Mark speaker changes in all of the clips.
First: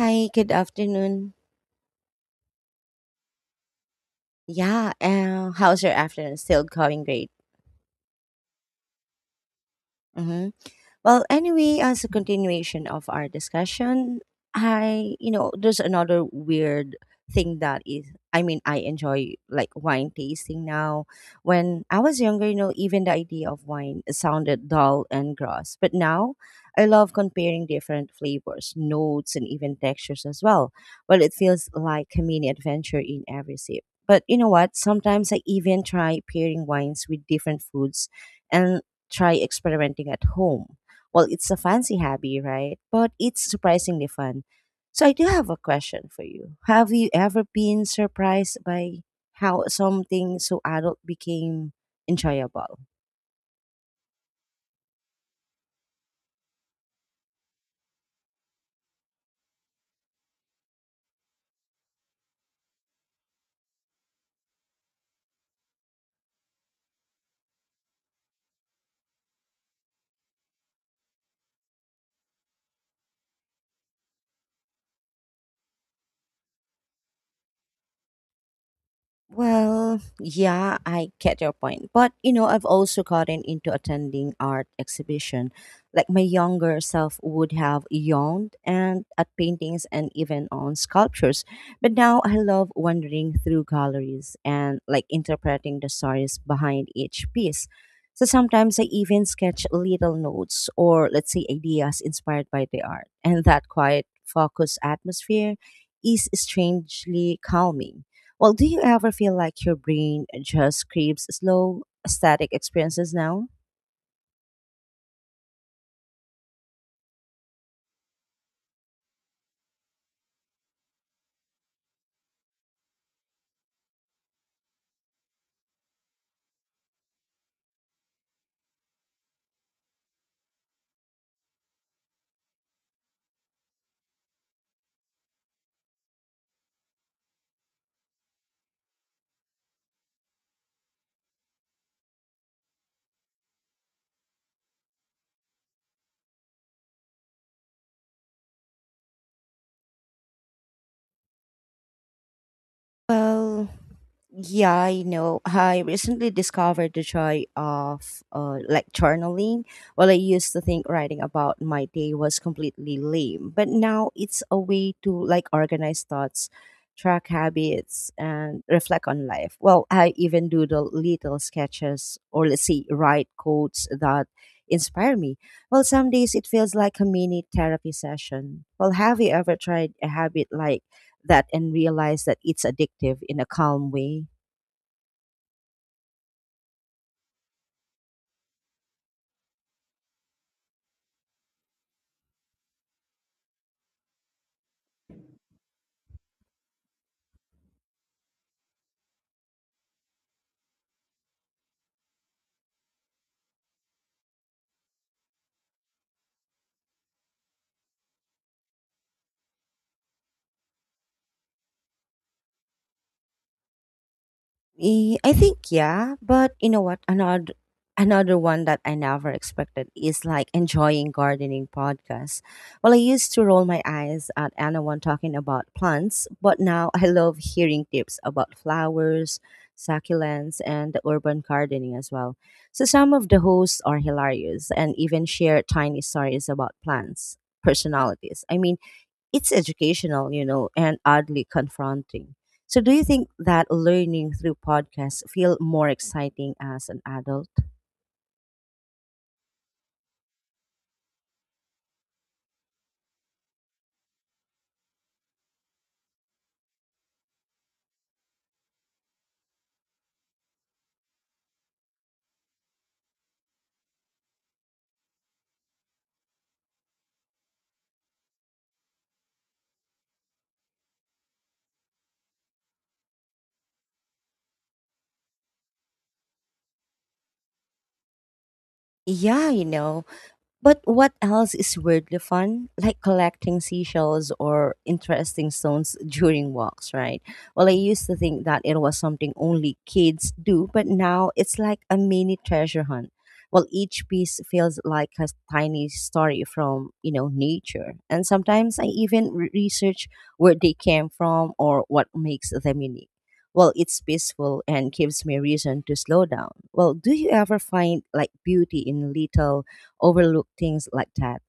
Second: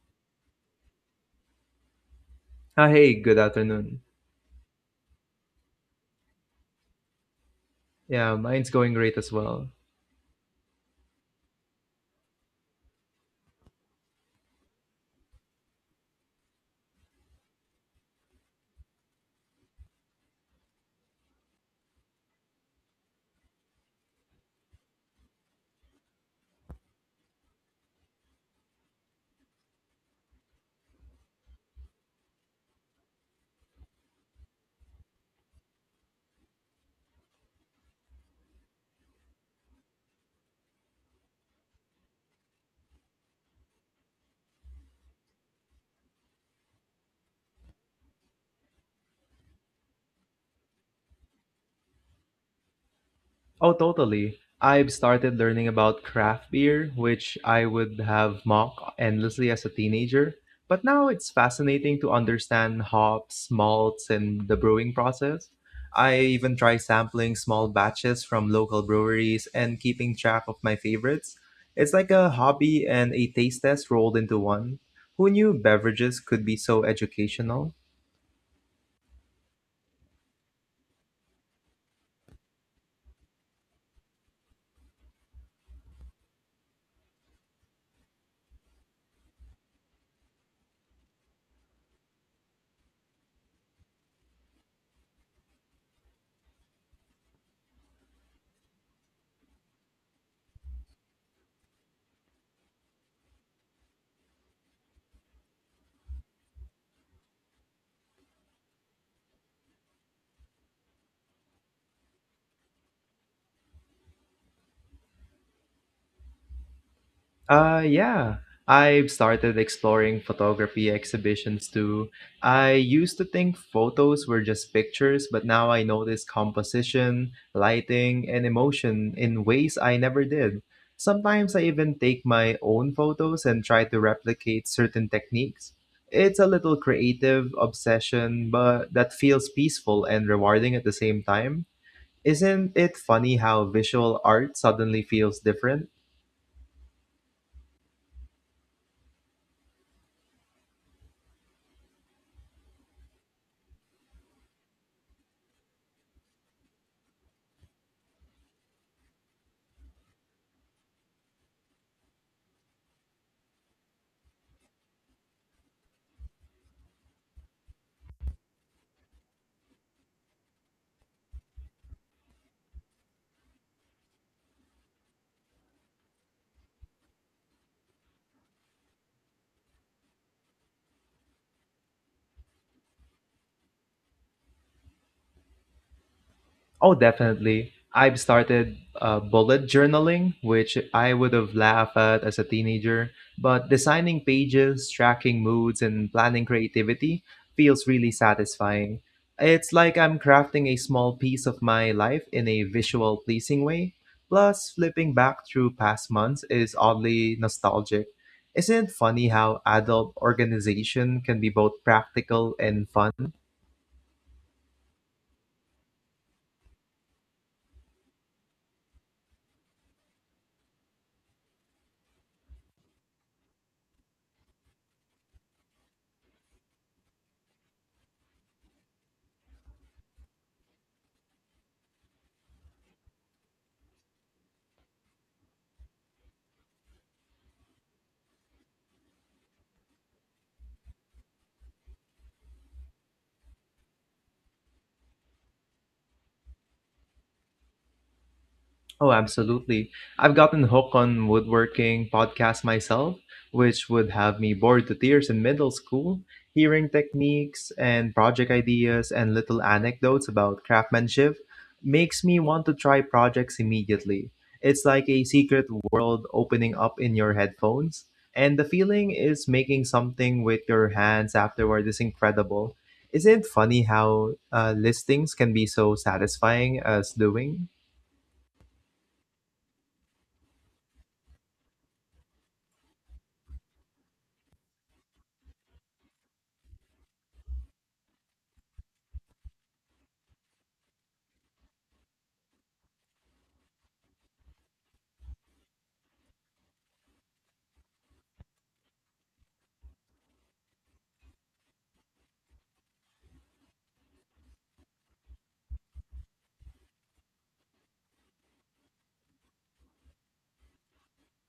Speaker 1: Hi, good afternoon.
Speaker 2: Ah, hey, good afternoon.
Speaker 1: Yeah, how's your afternoon? Still going great.
Speaker 2: Yeah, mine's going great as well.
Speaker 1: Mm-hmm. Well, anyway, as a continuation of our discussion, I, you know, there's another weird thing that is, I mean, I enjoy like wine tasting now. When I was younger, you know, even the idea of wine sounded dull and gross. But now I love comparing different flavors, notes, and even textures as well. Well, it feels like a mini adventure in every sip. But you know what? Sometimes I even try pairing wines with different foods and try experimenting at home. Well, it's a fancy hobby, right? But it's surprisingly fun. So I do have a question for you. Have you ever been surprised by how something so adult became enjoyable?
Speaker 2: Oh, totally. I've started learning about craft beer, which I would have mocked endlessly as a teenager. But now it's fascinating to understand hops, malts, and the brewing process. I even try sampling small batches from local breweries and keeping track of my favorites. It's like a hobby and a taste test rolled into one. Who knew beverages could be so educational?
Speaker 1: Well, yeah, I get your point. But, you know, I've also gotten into attending art exhibition. Like my younger self would have yawned and at paintings and even on sculptures. But now I love wandering through galleries and like interpreting the stories behind each piece. So sometimes I even sketch little notes or let's say ideas inspired by the art. And that quiet focused atmosphere is strangely calming. Well, do you ever feel like your brain just craves slow, static experiences now?
Speaker 2: Yeah. I've started exploring photography exhibitions too. I used to think photos were just pictures, but now I notice composition, lighting, and emotion in ways I never did. Sometimes I even take my own photos and try to replicate certain techniques. It's a little creative obsession, but that feels peaceful and rewarding at the same time. Isn't it funny how visual art suddenly feels different?
Speaker 1: Well, yeah, I know. I recently discovered the joy of like journaling. Well, I used to think writing about my day was completely lame, but now it's a way to like organize thoughts, track habits, and reflect on life. Well, I even do the little sketches or let's say write quotes that inspire me. Well, some days it feels like a mini therapy session. Well, have you ever tried a habit like that and realized that it's addictive in a calm way?
Speaker 2: Oh, definitely. I've started bullet journaling, which I would have laughed at as a teenager, but designing pages, tracking moods, and planning creativity feels really satisfying. It's like I'm crafting a small piece of my life in a visual, pleasing way. Plus, flipping back through past months is oddly nostalgic. Isn't it funny how adult organization can be both practical and fun?
Speaker 1: I think yeah, but you know what? Another one that I never expected is like enjoying gardening podcasts. Well, I used to roll my eyes at anyone talking about plants, but now I love hearing tips about flowers, succulents, and urban gardening as well. So some of the hosts are hilarious and even share tiny stories about plants personalities. I mean, it's educational, you know, and oddly confronting. So, do you think that learning through podcasts feel more exciting as an adult?
Speaker 2: Oh, absolutely. I've gotten hooked on woodworking podcasts myself, which would have me bored to tears in middle school, hearing techniques and project ideas and little anecdotes about craftsmanship makes me want to try projects immediately. It's like a secret world opening up in your headphones, and the feeling is making something with your hands afterward is incredible. Isn't it funny how listings can be so satisfying as doing?
Speaker 1: Yeah, you know, but what else is weirdly fun? Like collecting seashells or interesting stones during walks, right? Well, I used to think that it was something only kids do, but now it's like a mini treasure hunt. Well, each piece feels like a tiny story from, you know, nature. And sometimes I even research where they came from or what makes them unique. Well, it's peaceful and gives me reason to slow down. Well, do you ever find like beauty in little overlook things like that?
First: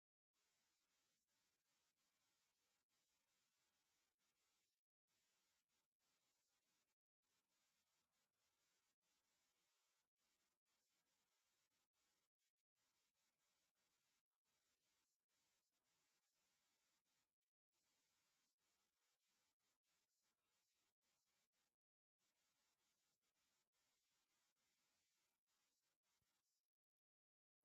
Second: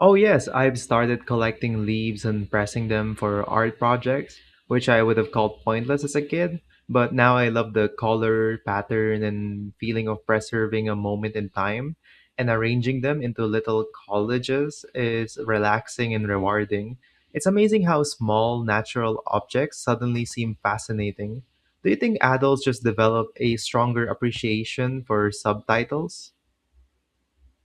Speaker 2: Oh, yes, I've started collecting leaves and pressing them for art projects, which I would have called pointless as a kid, but now I love the color, pattern, and feeling of preserving a moment in time. And arranging them into little collages is relaxing and rewarding. It's amazing how small natural objects suddenly seem fascinating. Do you think adults just develop a stronger appreciation for subtitles?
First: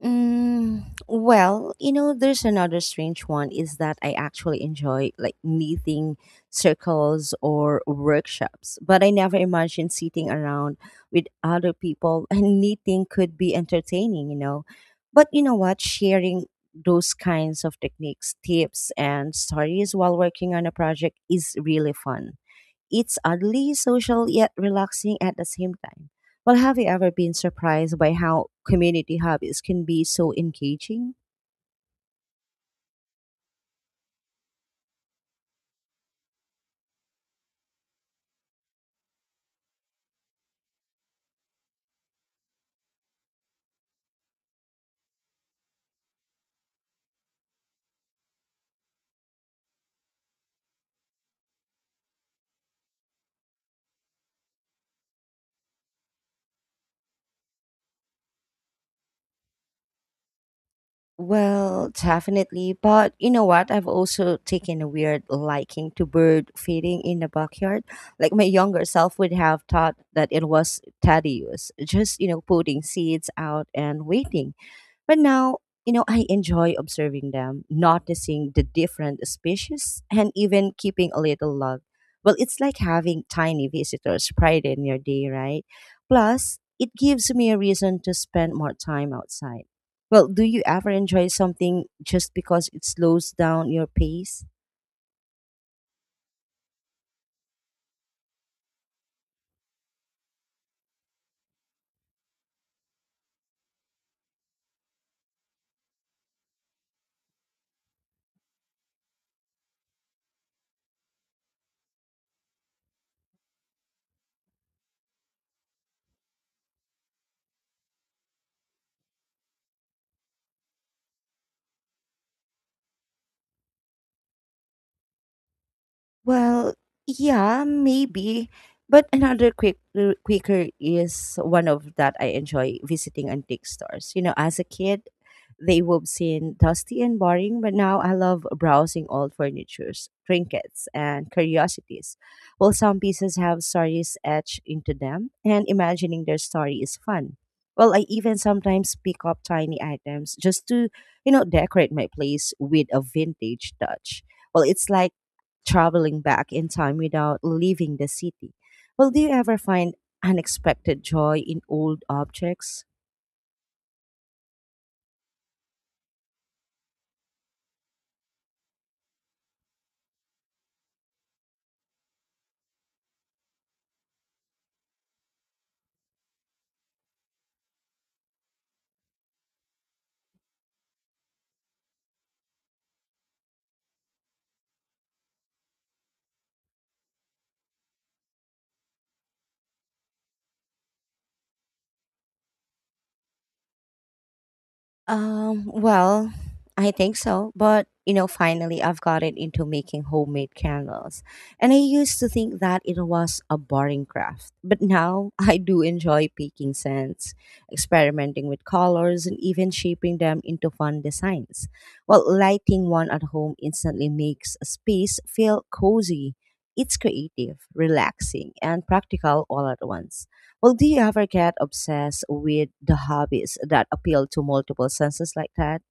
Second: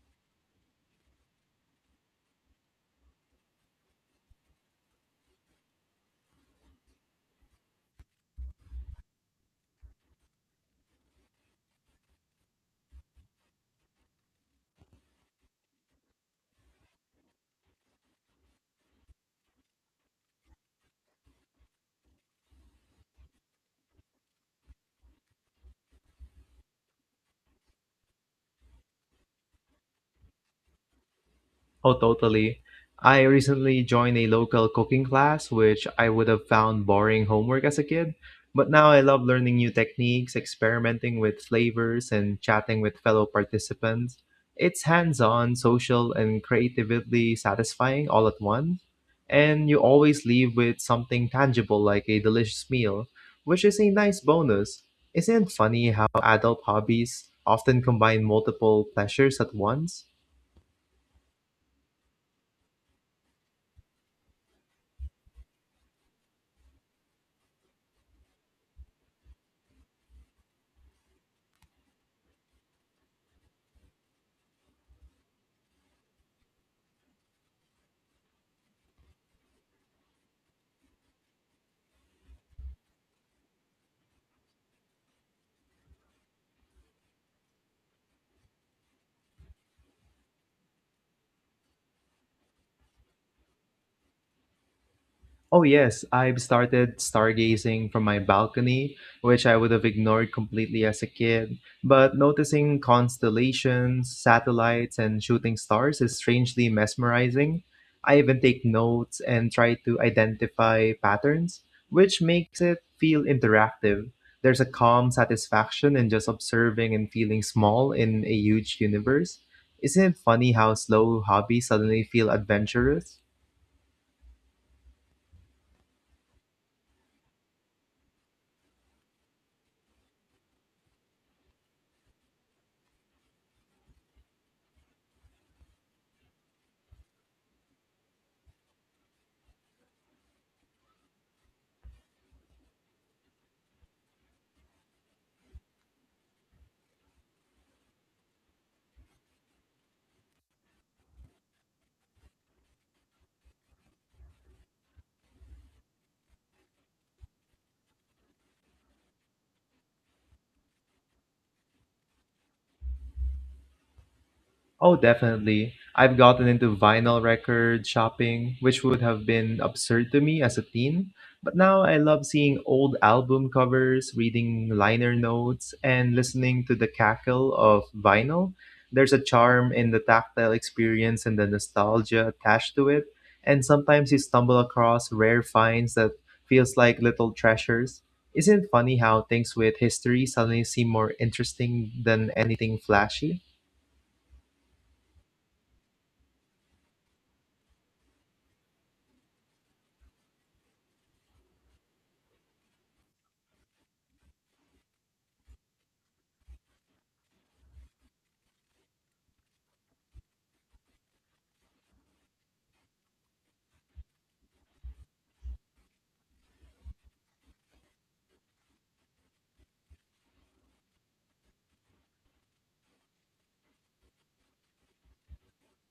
Speaker 1: Mm, well, you know, there's another strange one is that I actually enjoy like knitting circles or workshops, but I never imagined sitting around with other people and knitting could be entertaining, you know. But you know what? Sharing those kinds of techniques, tips, and stories while working on a project is really fun. It's oddly social yet relaxing at the same time. Well, have you ever been surprised by how community hobbies can be so engaging?
Speaker 2: Oh, totally. I recently joined a local cooking class, which I would have found boring homework as a kid. But now I love learning new techniques, experimenting with flavors, and chatting with fellow participants. It's hands on, social, and creatively satisfying all at once. And you always leave with something tangible like a delicious meal, which is a nice bonus. Isn't it funny how adult hobbies often combine multiple pleasures at once?
Speaker 1: Well, definitely. But you know what? I've also taken a weird liking to bird feeding in the backyard. Like my younger self would have thought that it was tedious, just, you know, putting seeds out and waiting. But now, you know, I enjoy observing them, noticing the different species, and even keeping a little log. Well, it's like having tiny visitors pride in your day, right? Plus, it gives me a reason to spend more time outside. Well, do you ever enjoy something just because it slows down your pace?
Speaker 2: Oh yes, I've started stargazing from my balcony, which I would have ignored completely as a kid. But noticing constellations, satellites, and shooting stars is strangely mesmerizing. I even take notes and try to identify patterns, which makes it feel interactive. There's a calm satisfaction in just observing and feeling small in a huge universe. Isn't it funny how slow hobbies suddenly feel adventurous?
Speaker 1: Well, yeah, maybe. But another quicker is one of that I enjoy visiting antique stores. You know, as a kid, they would seem dusty and boring, but now I love browsing old furnitures, trinkets, and curiosities. Well, some pieces have stories etched into them, and imagining their story is fun. Well, I even sometimes pick up tiny items just to, you know, decorate my place with a vintage touch. Well, it's like traveling back in time without leaving the city. Well, do you ever find unexpected joy in old objects?
Speaker 2: Oh, definitely. I've gotten into vinyl record shopping, which would have been absurd to me as a teen. But now I love seeing old album covers, reading liner notes, and listening to the cackle of vinyl. There's a charm in the tactile experience and the nostalgia attached to it. And sometimes you stumble across rare finds that feels like little treasures. Isn't it funny how things with history suddenly seem more interesting than anything flashy?
Speaker 1: Well, I think so, but you know, finally I've gotten into making homemade candles. And I used to think that it was a boring craft, but now I do enjoy picking scents, experimenting with colors, and even shaping them into fun designs. Well, lighting one at home instantly makes a space feel cozy. It's creative, relaxing, and practical all at once. Well, do you ever get obsessed with the hobbies that appeal to multiple senses like that?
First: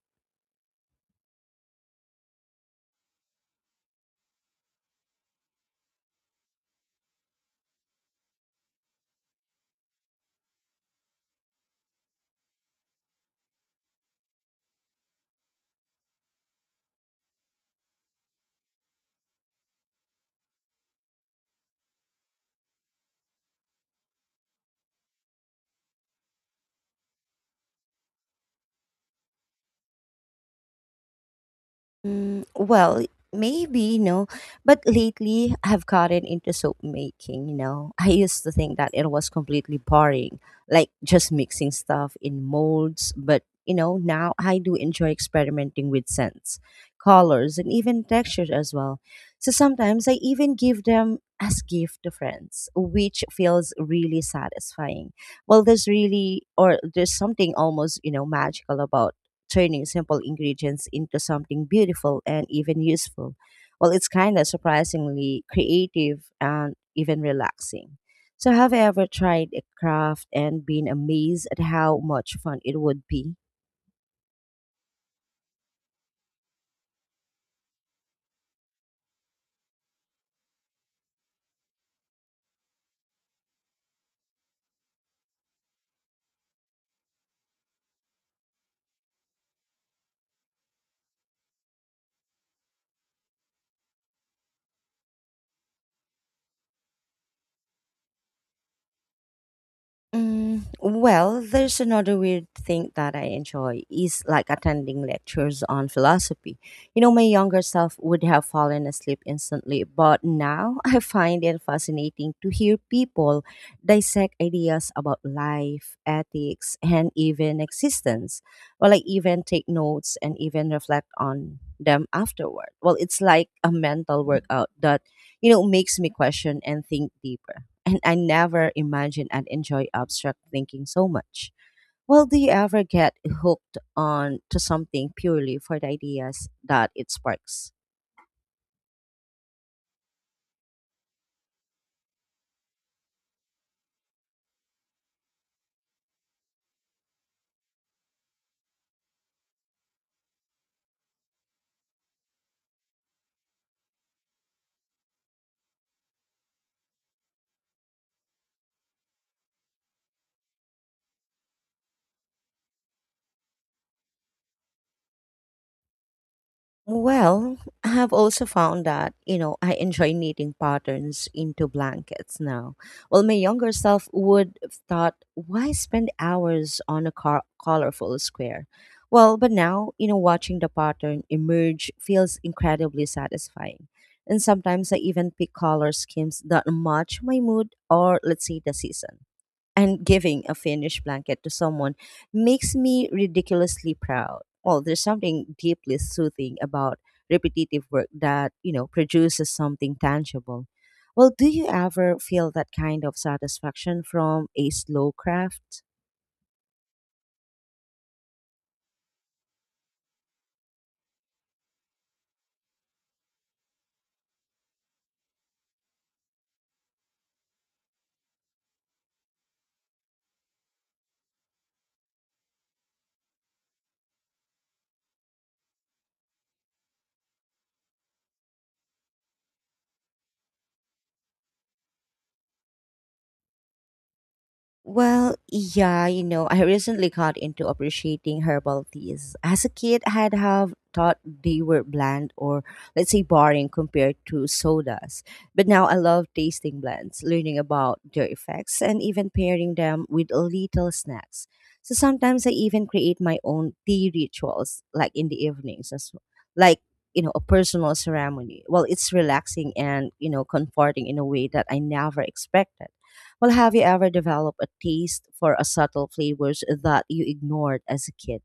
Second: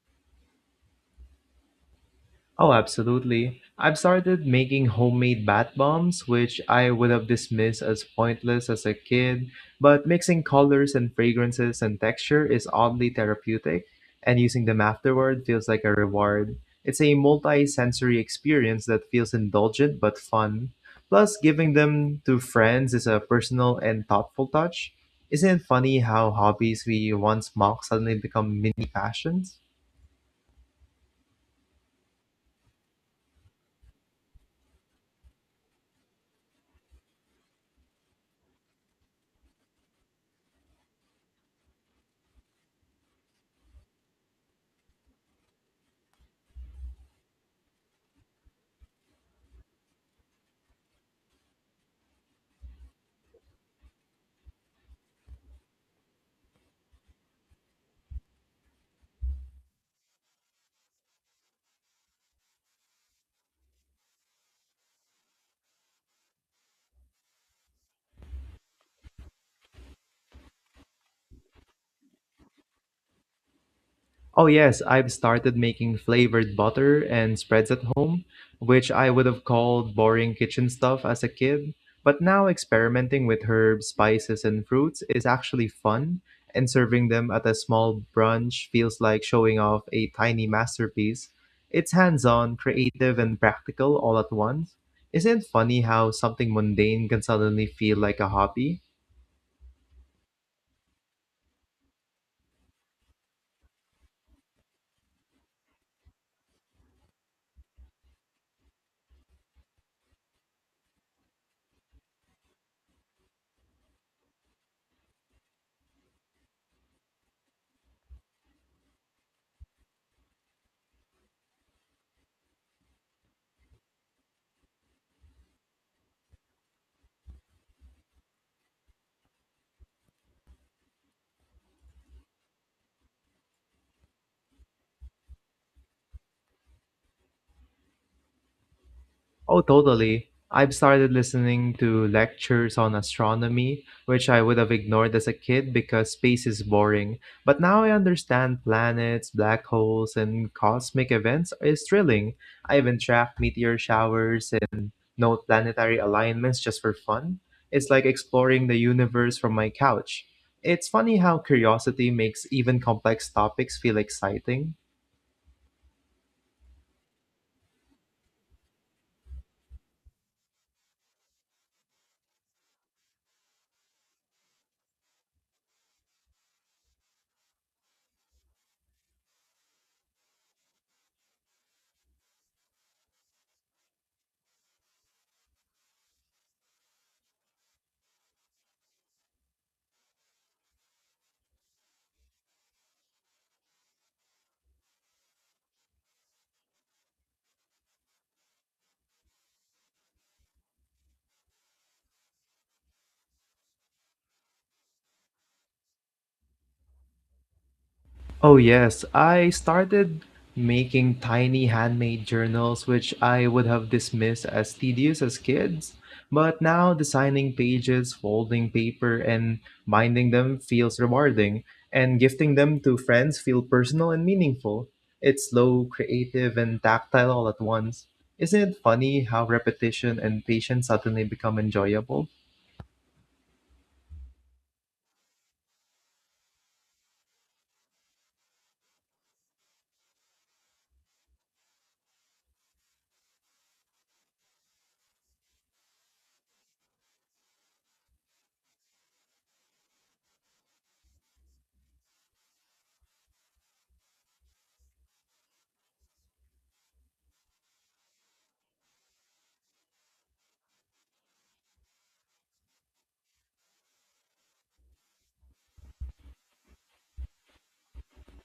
Speaker 2: Oh, absolutely. I've started making homemade bath bombs, which I would have dismissed as pointless as a kid, but mixing colors and fragrances and texture is oddly therapeutic, and using them afterward feels like a reward. It's a multi sensory experience that feels indulgent but fun. Plus, giving them to friends is a personal and thoughtful touch. Isn't it funny how hobbies we once mocked suddenly become mini passions?
Speaker 1: Mm, well, maybe, you know, but lately I've gotten into soap making, you know. I used to think that it was completely boring, like just mixing stuff in molds, but you know, now I do enjoy experimenting with scents, colors, and even textures as well. So sometimes I even give them as gift to friends, which feels really satisfying. Well, there's really or there's something almost, you know, magical about turning simple ingredients into something beautiful and even useful. Well, it's kind of surprisingly creative and even relaxing. So, have you ever tried a craft and been amazed at how much fun it would be?
Speaker 2: Oh yes, I've started making flavored butter and spreads at home, which I would have called boring kitchen stuff as a kid. But now experimenting with herbs, spices, and fruits is actually fun, and serving them at a small brunch feels like showing off a tiny masterpiece. It's hands-on, creative, and practical all at once. Isn't it funny how something mundane can suddenly feel like a hobby?
Speaker 1: Mm, well, there's another weird thing that I enjoy is like attending lectures on philosophy. You know, my younger self would have fallen asleep instantly, but now I find it fascinating to hear people dissect ideas about life, ethics, and even existence. Well, I even take notes and even reflect on them afterward. Well, it's like a mental workout that, you know, makes me question and think deeper and I never imagined I'd enjoy abstract thinking so much. Well, do you ever get hooked on to something purely for the ideas that it sparks?
Speaker 2: Oh, totally. I've started listening to lectures on astronomy, which I would have ignored as a kid because space is boring. But now I understand planets, black holes, and cosmic events is thrilling. I even track meteor showers and note planetary alignments just for fun. It's like exploring the universe from my couch. It's funny how curiosity makes even complex topics feel exciting.
Speaker 1: Well, I have also found that, you know, I enjoy knitting patterns into blankets now. Well, my younger self would have thought, why spend hours on a colorful square? Well, but now, you know, watching the pattern emerge feels incredibly satisfying. And sometimes I even pick color schemes that match my mood or, let's say, the season and giving a finished blanket to someone makes me ridiculously proud. Well, there's something deeply soothing about repetitive work that, you know, produces something tangible. Well, do you ever feel that kind of satisfaction from a slow craft?
Speaker 2: Oh, yes. I started making tiny handmade journals, which I would have dismissed as tedious as kids. But now designing pages, folding paper, and binding them feels rewarding, and gifting them to friends feel personal and meaningful. It's slow, creative, and tactile all at once. Isn't it funny how repetition and patience suddenly become enjoyable?
Speaker 1: Well, yeah, you know, I recently got into appreciating herbal teas. As a kid, I had have thought they were bland or let's say boring compared to sodas. But now I love tasting blends, learning about their effects and even pairing them with little snacks. So sometimes I even create my own tea rituals like in the evenings as well. Like, you know, a personal ceremony. Well, it's relaxing and, you know, comforting in a way that I never expected. Well, have you ever developed a taste for a subtle flavors that you ignored as a kid?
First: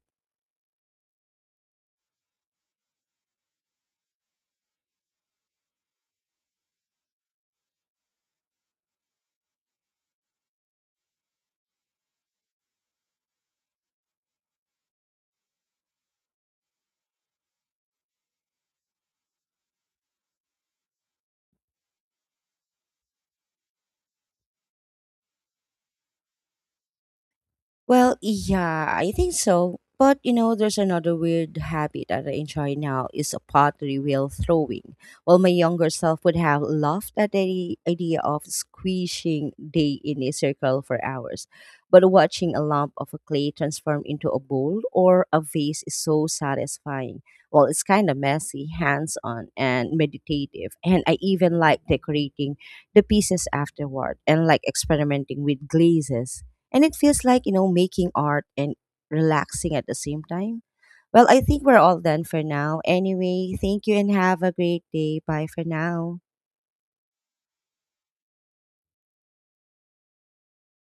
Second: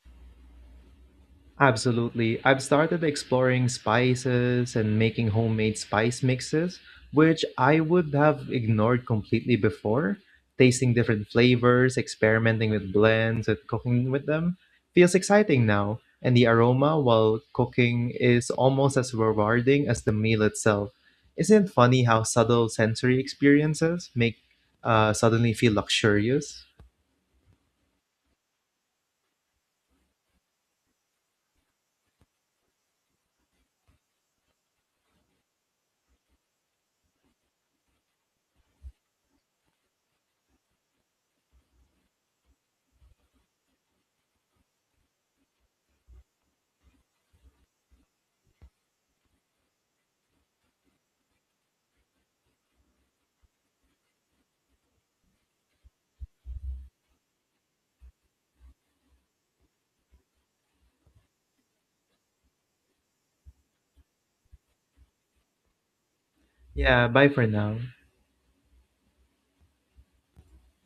Speaker 2: Absolutely. I've started exploring spices and making homemade spice mixes, which I would have ignored completely before. Tasting different flavors, experimenting with blends, and cooking with them feels exciting now. And the aroma while cooking is almost as rewarding as the meal itself. Isn't it funny how subtle sensory experiences make suddenly feel luxurious?
Speaker 1: Well, yeah, I think so. But you know, there's another weird habit that I enjoy now is a pottery wheel throwing. Well, my younger self would have laughed at the idea of squishing day in a circle for hours. But watching a lump of a clay transform into a bowl or a vase is so satisfying. Well, it's kind of messy, hands on, and meditative. And I even like decorating the pieces afterward and like experimenting with glazes and it feels like, you know, making art and relaxing at the same time. Well, I think we're all done for now. Anyway, thank you and have a great day. Bye for now.
Speaker 2: Yeah, bye for now.